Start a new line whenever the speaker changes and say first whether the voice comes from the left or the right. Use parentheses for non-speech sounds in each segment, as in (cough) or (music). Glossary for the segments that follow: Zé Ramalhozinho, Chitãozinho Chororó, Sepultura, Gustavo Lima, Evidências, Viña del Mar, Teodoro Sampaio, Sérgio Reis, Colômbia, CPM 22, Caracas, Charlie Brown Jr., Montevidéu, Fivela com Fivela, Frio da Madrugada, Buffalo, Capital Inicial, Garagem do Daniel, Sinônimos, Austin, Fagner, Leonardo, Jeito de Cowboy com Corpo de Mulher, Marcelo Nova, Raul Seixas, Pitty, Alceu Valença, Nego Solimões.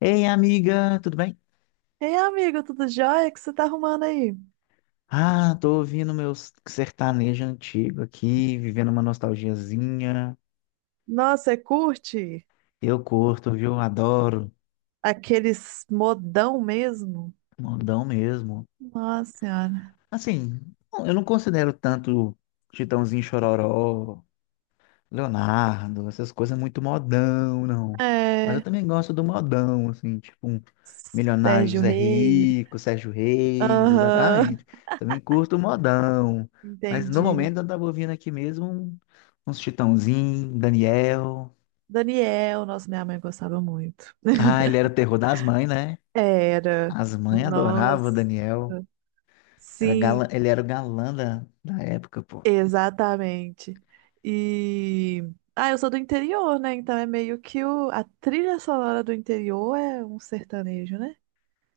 left: Ei, amiga, tudo bem?
right: Ei, amigo, tudo jóia? O que você tá arrumando aí?
left: Ah, tô ouvindo meus sertanejo antigo aqui, vivendo uma nostalgiazinha.
right: Nossa, você curte
left: Eu curto, viu? Adoro.
right: aqueles modão mesmo?
left: Modão mesmo.
right: Nossa senhora.
left: Assim, eu não considero tanto Chitãozinho Chororó, Leonardo, essas coisas é muito modão, não. Mas eu
right: É.
left: também gosto do modão, assim, tipo um Milionário
right: Sérgio
left: José
right: Reis.
left: Rico, Sérgio Reis,
right: Aham,
left: exatamente. Também curto o modão.
right: (laughs)
left: Mas no
right: entendi.
left: momento eu tava ouvindo aqui mesmo uns Chitãozinho, Daniel.
right: Daniel, nossa, minha mãe gostava muito.
left: Ah,
right: (laughs)
left: ele era o terror das mães, né?
right: Era.
left: As mães adoravam o
right: Nossa.
left: Daniel.
right: Sim,
left: Ele era o galã da época, pô.
right: exatamente. E. Ah, eu sou do interior, né? Então é meio que o a trilha sonora do interior é um sertanejo, né?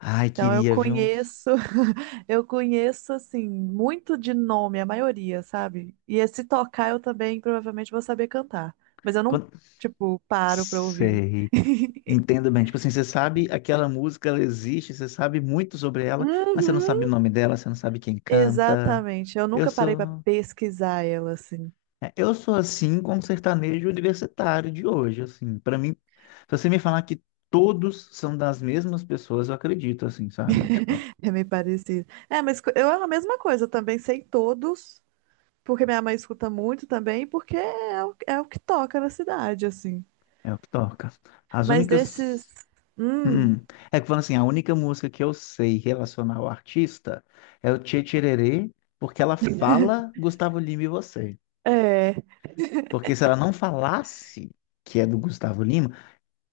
left: Ai,
right: Então eu
left: queria, viu?
right: conheço, (laughs) eu conheço assim, muito de nome, a maioria, sabe? E se tocar eu também provavelmente vou saber cantar, mas eu não,
left: Quando...
right: tipo, paro pra ouvir.
left: Sei.
right: (laughs)
left: Entendo bem. Tipo assim, você sabe aquela música, ela existe, você sabe muito sobre ela, mas você não sabe o
right: Uhum.
left: nome dela, você não sabe quem canta.
right: Exatamente, eu
left: Eu
right: nunca parei pra
left: sou,
right: pesquisar ela assim.
left: eu sou assim com o sertanejo universitário de hoje, assim. Para mim, se você me falar que todos são das mesmas pessoas, eu acredito, assim, sabe? Tipo,
right: (laughs) É meio parecido. É, mas eu é a mesma coisa, eu também sei todos, porque minha mãe escuta muito também, porque é o que toca na cidade, assim.
left: é o que toca. As
right: Mas
left: únicas.
right: desses. Hum,
left: Hum. É que falando assim, a única música que eu sei relacionar ao artista é o Tchê Tchererê, porque ela fala Gustavo Lima e você.
right: é.
left: Porque se ela não falasse que é do Gustavo Lima,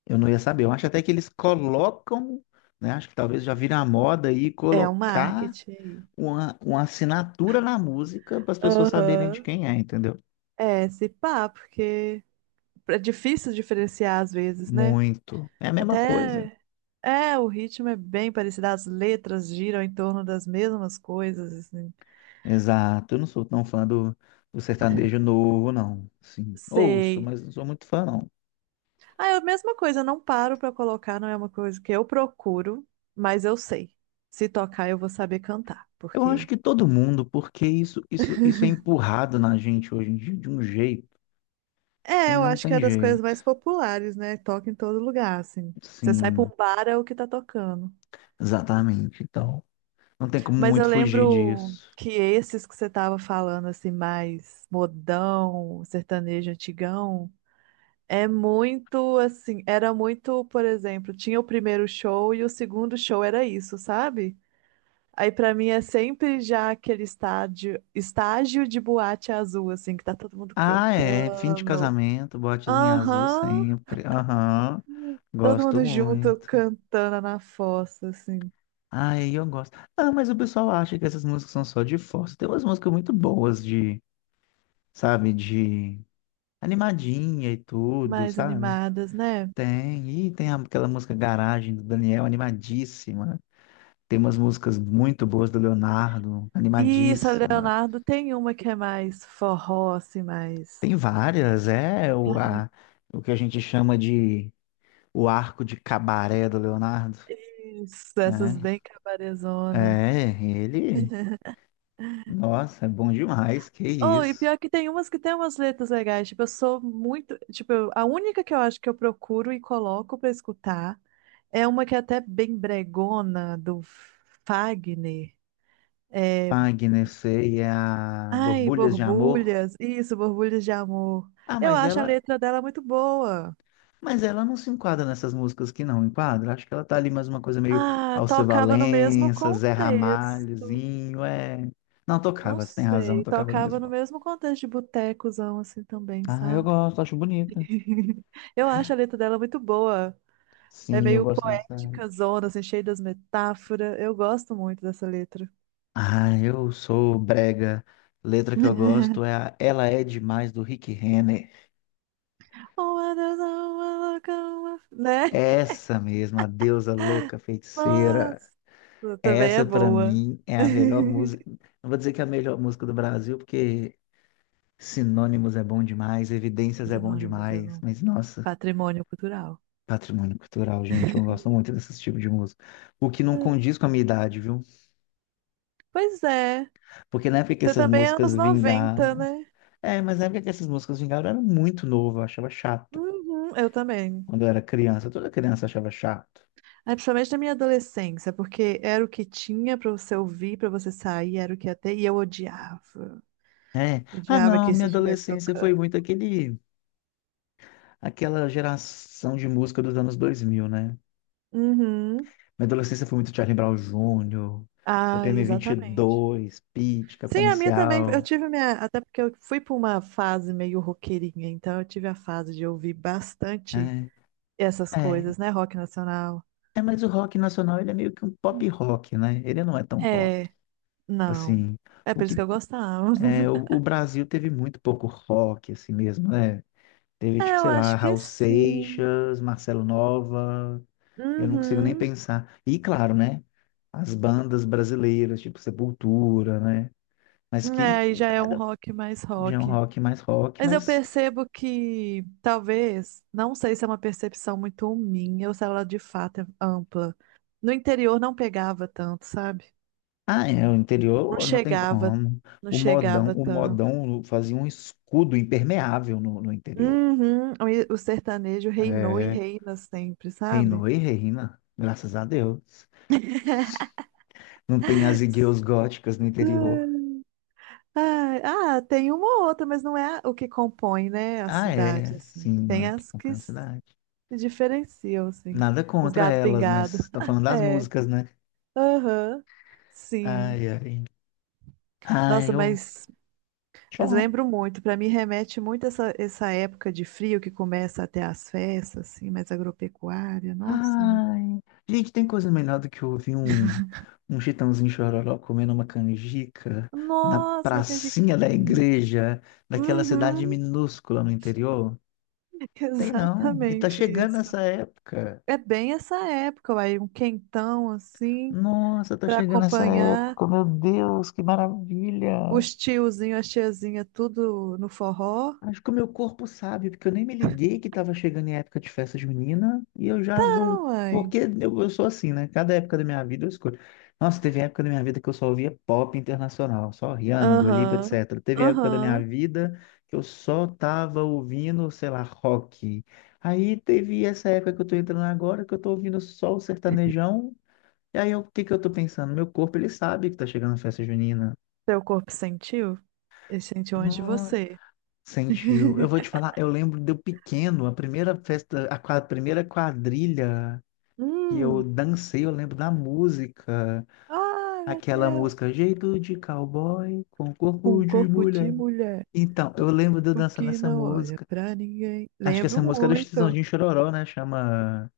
left: eu não ia saber. Eu acho até que eles colocam, né? Acho que talvez já vira a moda aí
right: É o
left: colocar
right: marketing aí.
left: uma assinatura na música para as pessoas saberem de
right: Aham.
left: quem é, entendeu?
right: É, se pá, porque é difícil diferenciar às vezes, né?
left: Muito. É a mesma coisa.
right: Até é, o ritmo é bem parecido, as letras giram em torno das mesmas coisas, assim.
left: Exato. Eu não sou tão fã do sertanejo novo, não. Sim, ouço,
right: Sei.
left: mas não sou muito fã, não.
right: Ah, é a mesma coisa, eu não paro pra colocar, não é uma coisa que eu procuro, mas eu sei. Se tocar, eu vou saber cantar,
left: Eu acho
right: porque
left: que todo mundo, porque isso é empurrado na gente hoje em dia de um jeito que
right: é, eu
left: não
right: acho que é
left: tem
right: das coisas
left: jeito.
right: mais populares, né? Toca em todo lugar, assim. Você sai pra
left: Sim,
right: um bar, é o que tá tocando.
left: exatamente. Então, não tem como
right: Mas
left: muito
right: eu
left: fugir
right: lembro
left: disso.
right: que esses que você estava falando, assim, mais modão, sertanejo antigão, é muito assim, era muito, por exemplo, tinha o primeiro show e o segundo show era isso, sabe? Aí pra mim é sempre já aquele estádio, estágio de boate azul, assim, que tá todo mundo
left: Ah, é. Fim de
right: cantando.
left: casamento, botezinho azul
right: Aham,
left: sempre. Aham.
right: todo
left: Gosto
right: mundo junto
left: muito.
right: cantando na fossa, assim,
left: Ai, eu gosto. Ah, mas o pessoal acha que essas músicas são só de força. Tem umas músicas muito boas de, sabe, de animadinha e tudo,
right: mais
left: sabe?
right: animadas, né?
left: Tem. E tem aquela música Garagem do Daniel, animadíssima. Tem umas músicas muito boas do Leonardo,
right: Isso, a
left: animadíssimas.
right: Leonardo tem uma que é mais forró, assim, mais.
left: Tem várias, é o,
right: Cara,
left: a, o que a gente chama de o arco de cabaré do Leonardo,
right: isso, essas
left: né?
right: bem cabarezona.
left: É, ele,
right: (laughs)
left: nossa, é bom demais, que
right: Oh, e
left: isso.
right: pior que tem umas letras legais. Tipo, eu sou muito. Tipo, a única que eu acho que eu procuro e coloco pra escutar é uma que é até bem bregona, do Fagner. É,
left: Pagnecei a
right: ai,
left: Borbulhas de Amor.
right: borbulhas. Isso, borbulhas de amor.
left: Ah,
right: Eu acho a letra dela muito boa.
left: mas ela não se enquadra nessas músicas que não enquadra. Acho que ela tá ali mais uma coisa meio
right: Ah,
left: Alceu
right: tocava no mesmo
left: Valença, Zé
right: contexto.
left: Ramalhozinho, é. Não
right: Não
left: tocava, você tem razão,
right: sei,
left: tocava no mesmo
right: tocava no
left: lugar.
right: mesmo contexto de botecozão, assim também,
left: Ah, eu
right: sabe?
left: gosto, acho bonita.
right: (laughs) Eu acho a letra dela muito boa. É
left: Sim, eu
right: meio
left: gosto bastante.
right: poética, zona, assim, cheia das metáforas. Eu gosto muito dessa letra.
left: Ah, eu sou brega. Letra que eu gosto
right: (laughs)
left: é a Ela é Demais do Rick Renner.
right: Oh, my Deus, Né?
left: Essa mesma, a deusa louca feiticeira.
right: Nossa, também é
left: Essa pra
right: boa.
left: mim é a melhor música.
right: (laughs)
left: Não vou dizer que é a melhor música do Brasil, porque Sinônimos é bom demais, Evidências é bom
right: Sinônimos é
left: demais,
right: bom.
left: mas nossa,
right: Patrimônio cultural.
left: patrimônio cultural, gente, eu gosto muito desse tipo de música. O que não
right: É,
left: condiz com a minha idade, viu?
right: pois é.
left: Porque na época que
right: Você
left: essas
right: também é
left: músicas
right: anos 90,
left: vingaram.
right: né?
left: É, mas na época que essas músicas vingaram, eu era muito novo, eu achava chato.
right: Uhum, eu também.
left: Quando eu era criança. Toda criança achava chato.
right: É, principalmente na minha adolescência, porque era o que tinha pra você ouvir, pra você sair, era o que ia ter, e eu odiava.
left: Ah,
right: Odiava
left: não,
right: que
left: minha
right: isso estivesse
left: adolescência foi
right: tocando.
left: muito aquele, aquela geração de música dos anos 2000, né?
right: Uhum.
left: Minha adolescência foi muito Charlie Brown Jr.,
right: Ah,
left: CPM
right: exatamente.
left: 22, Pitty, Capital
right: Sim, a minha também. Eu
left: Inicial.
right: tive minha. Até porque eu fui pra uma fase meio roqueirinha, então eu tive a fase de ouvir bastante
left: É,
right: essas
left: é,
right: coisas, né? Rock nacional.
left: é, mas o rock nacional, ele é meio que um pop rock, né? Ele não é tão rock.
right: É, não.
left: Assim,
right: É
left: o
right: por isso que
left: que
right: eu gostava.
left: é,
right: (laughs)
left: o Brasil teve muito pouco rock, assim mesmo, né? Teve,
right: É,
left: tipo,
right: eu
left: sei lá,
right: acho que
left: Raul
right: sim.
left: Seixas, Marcelo Nova, eu não consigo nem
right: Uhum.
left: pensar. E claro, né? As bandas brasileiras, tipo Sepultura, né? Mas
right: É,
left: que
right: aí já é um
left: era
right: rock mais
left: já é um
right: rock.
left: rock mais rock,
right: Mas eu
left: mas
right: percebo que talvez, não sei se é uma percepção muito minha ou se ela de fato é ampla. No interior não pegava tanto, sabe?
left: ah, é, o
right: Não
left: interior não tem
right: chegava,
left: como.
right: não chegava
left: O
right: tanto.
left: modão fazia um escudo impermeável no interior.
right: Uhum, o sertanejo reinou e
left: É,
right: reina sempre, sabe?
left: reinou e reina, graças a Deus. Não tem as
right: (laughs)
left: igrejas góticas no interior.
right: Ai, ah, tem uma ou outra, mas não é o que compõe, né, a
left: Ah,
right: cidade,
left: é,
right: assim.
left: sim,
right: Tem
left: olha que
right: as que
left: acompanha a
right: se
left: cidade.
right: diferenciam, assim.
left: Nada
right: Uns
left: contra
right: gato
left: elas,
right: pingado.
left: mas tá
right: (laughs)
left: falando das
right: É,
left: músicas, né?
right: aham, sim.
left: Ai, ai. Ai,
right: Nossa,
left: eu.
right: mas, mas
left: Tchau.
right: lembro muito. Para mim remete muito essa época de frio que começa até as festas, assim, mais agropecuária. Nossa Senhora.
left: Ai, gente, tem coisa melhor do que ouvir um Chitãozinho Chororó comendo uma canjica na
right: Nossa, uma
left: pracinha da
right: canjiquinha.
left: igreja, daquela cidade
right: Uhum,
left: minúscula no interior?
right: (laughs)
left: Tem não. E tá
right: exatamente
left: chegando
right: isso.
left: essa época.
right: É bem essa época, aí um quentão assim
left: Nossa, tá
right: para
left: chegando essa
right: acompanhar
left: época. Meu Deus, que maravilha!
right: os tiozinhos, as tiazinhas, tudo no forró.
left: Acho que o meu corpo sabe, porque eu nem me liguei que estava chegando em época de festa junina e eu já
right: Tá,
left: vou.
right: uai.
left: Porque eu sou assim, né? Cada época da minha vida eu escolho. Nossa, teve época da minha vida que eu só ouvia pop internacional, só Rihanna, Dua Lipa,
right: Aham,
left: etc. Teve época da minha
right: aham.
left: vida que eu só tava ouvindo, sei lá, rock. Aí teve essa época que eu tô entrando agora que eu tô ouvindo só o sertanejão. E o que que eu tô pensando? Meu corpo, ele sabe que tá chegando a festa junina.
right: Seu corpo sentiu? Ele sentiu antes de você.
left: Sentiu. Eu vou te
right: (laughs)
left: falar, eu lembro de eu pequeno, a primeira festa, a primeira quadrilha que eu
right: Hum.
left: dancei, eu lembro da música,
right: Ai, meu
left: aquela
right: Deus.
left: música Jeito de Cowboy com
right: Um
left: Corpo de
right: corpo de
left: Mulher.
right: mulher,
left: Então, eu lembro de eu
right: o
left: dançando
right: que
left: essa
right: não olha
left: música.
right: pra ninguém.
left: Acho que essa
right: Lembro
left: música era do
right: muito.
left: Chitãozinho Chororó, né? Chama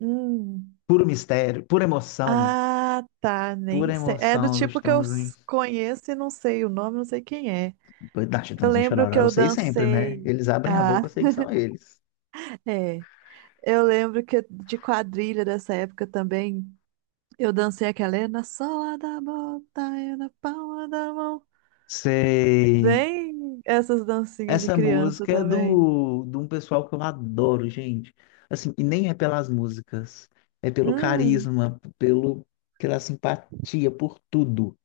right: Hum.
left: Puro Mistério, Pura Emoção,
right: Ah, tá, nem
left: Pura
right: sei. É do
left: Emoção do
right: tipo que
left: Chitãozinho,
right: conheço e não sei o nome, não sei quem é.
left: da
right: Eu
left: Chitãozinho
right: lembro
left: Chororó.
right: que
left: Eu
right: eu
left: sei sempre, né?
right: dancei.
left: Eles abrem a
right: Ah,
left: boca, eu sei que são eles.
right: (laughs) é. Eu lembro que de quadrilha dessa época também, eu dancei aquela é na sola da bota, é na palma da mão.
left: Sei.
right: Bem, essas dancinhas de
left: Essa
right: criança
left: música é
right: também.
left: de um pessoal que eu adoro, gente. Assim, e nem é pelas músicas, é pelo
right: Hum.
left: carisma, pelo, pela simpatia, por tudo.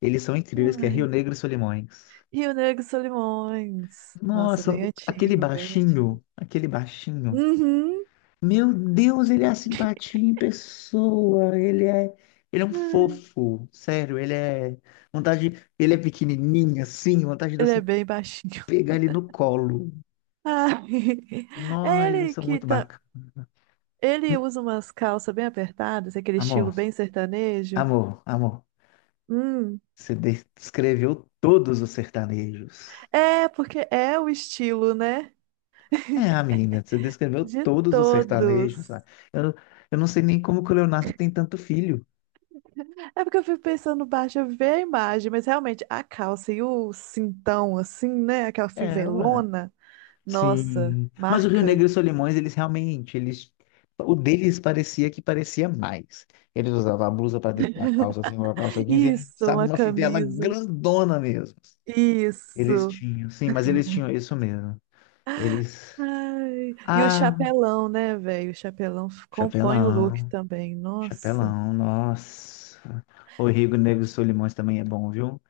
left: Eles são incríveis, que é Rio
right: Uai.
left: Negro e Solimões.
right: E o Nego Solimões. Nossa,
left: Nossa,
right: bem
left: aquele
right: antigo, bem antigo.
left: baixinho, aquele baixinho.
right: Uhum.
left: Meu Deus, ele é a simpatia em pessoa, ele é um
right: (laughs)
left: fofo, sério, ele é vontade, ele é pequenininho assim, vontade de
right: Ele é
left: você
right: bem baixinho.
left: pegar ele no colo.
right: (laughs) Ai,
left: Nó,
right: é
left: eles
right: ele
left: são
right: que
left: muito
right: tá.
left: bacanas.
right: Ele usa umas calças bem apertadas, aquele estilo
left: Amor,
right: bem sertanejo.
left: amor, amor.
right: Hum.
left: Você descreveu todos os sertanejos.
right: É, porque é o estilo, né?
left: É,
right: (laughs)
left: amiga, você descreveu
right: De
left: todos os sertanejos,
right: todos.
left: ué. Eu, eu não sei nem como que o Leonardo tem tanto filho.
right: É porque eu fico pensando baixo, eu vi a imagem, mas realmente a calça e o cintão, assim, né? Aquela
left: É, ué.
right: fivelona, nossa,
left: Sim. Mas o Rio Negro e os
right: marcante.
left: Solimões, eles realmente, eles, o deles parecia que parecia mais. Eles usavam a blusa para dentro da calça, assim, uma calça jeans, e eles
right: Isso,
left: usavam
right: uma
left: uma fivela
right: camisa.
left: grandona mesmo. Eles
right: Isso.
left: tinham, sim, mas eles tinham
right: (laughs)
left: isso mesmo. Eles.
right: Ai, e o
left: Ah,
right: chapelão, né, velho? O chapelão compõe o look
left: chapelão.
right: também. Nossa.
left: Chapelão, nossa. O Rio Negro e Solimões também é bom, viu?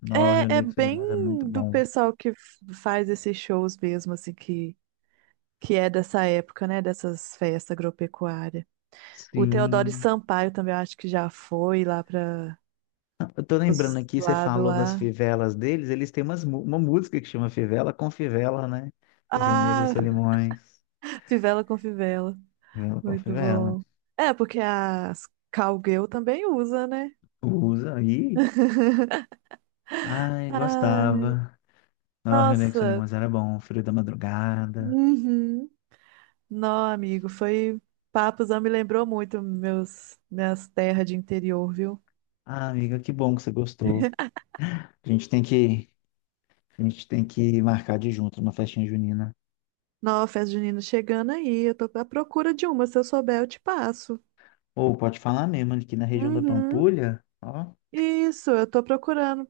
left: No, o Rio
right: É, é
left: Negro e
right: bem
left: Solimões é muito
right: do
left: bom.
right: pessoal que faz esses shows mesmo, assim, que é dessa época, né? Dessas festas agropecuárias. O Teodoro
left: Sim.
right: Sampaio também, eu acho que já foi lá para
left: Eu tô lembrando
right: os
left: aqui, você
right: lados
left: falou das
right: lá.
left: fivelas deles, eles têm umas, uma música que chama Fivela com Fivela, né? O Rio Negro e
right: Ah,
left: Solimões.
right: (laughs) fivela com fivela.
left: Fivela com
right: Muito
left: Fivela.
right: bom. É, porque as cowgirl também usa, né?
left: Usa aí.
right: (laughs)
left: Ai,
right: Ah.
left: gostava. No, o Rio Negro e
right: Nossa,
left: Solimões era bom, Frio da Madrugada.
right: uhum. Não, amigo, foi papos, não me lembrou muito meus minhas terras de interior, viu?
left: Ah, amiga, que bom que você gostou. A gente tem que, a gente tem que marcar de junto uma festinha junina.
right: Não, festa junina chegando aí, eu tô à procura de uma, se eu souber eu te passo.
left: Ou pode falar mesmo, aqui na região da
right: Uhum.
left: Pampulha, ó,
right: Isso, eu tô procurando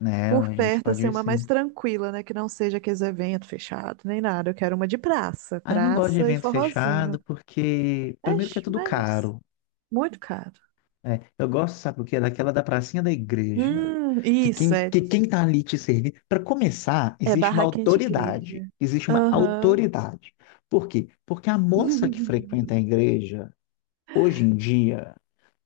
left: né,
right: por
left: a gente
right: perto,
left: pode
right: assim,
left: ir
right: uma
left: sim.
right: mais tranquila, né, que não seja aqueles eventos fechados, nem nada, eu quero uma de praça,
left: Ah, eu não gosto de
right: praça e
left: evento
right: forrozinho.
left: fechado porque, primeiro que é
right: Mas,
left: tudo
right: mas
left: caro,
right: muito caro.
left: né? Eu gosto, sabe o quê? Daquela da pracinha da igreja, que
right: Isso,
left: quem,
right: é,
left: que quem tá ali te servindo, para começar,
right: é
left: existe uma
right: barraquinha de
left: autoridade,
right: igreja.
left: existe uma
right: Aham.
left: autoridade. Por quê? Porque a moça que
right: (laughs)
left: frequenta a igreja, hoje em dia,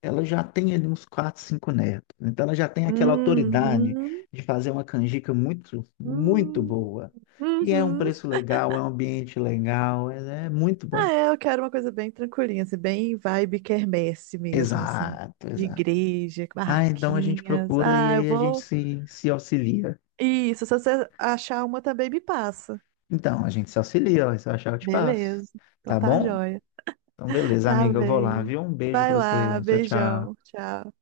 left: ela já tem ali uns quatro, cinco netos. Então ela já tem aquela autoridade
right: Uhum.
left: de fazer uma canjica muito, muito
right: Hum.
left: boa. E é um
right: Uhum.
left: preço legal, é um ambiente legal, é muito bom.
right: Ah, é, eu quero uma coisa bem tranquilinha, assim, bem vibe quermesse mesmo, assim,
left: Exato,
right: de
left: exato.
right: igreja, com
left: Ah, então a gente
right: barraquinhas.
left: procura e
right: Ah, eu
left: aí a gente
right: vou.
left: se, se auxilia.
right: Isso, se você achar uma também me passa.
left: Então, a gente se auxilia, ó, se eu achar eu te passo.
right: Beleza. Então
left: Tá
right: tá
left: bom?
right: joia.
left: Então, beleza,
right: Tá
left: amiga, eu vou lá,
right: bem.
left: viu? Um beijo pra
right: Vai lá,
left: você. Tchau,
right: beijão.
left: tchau.
right: Tchau.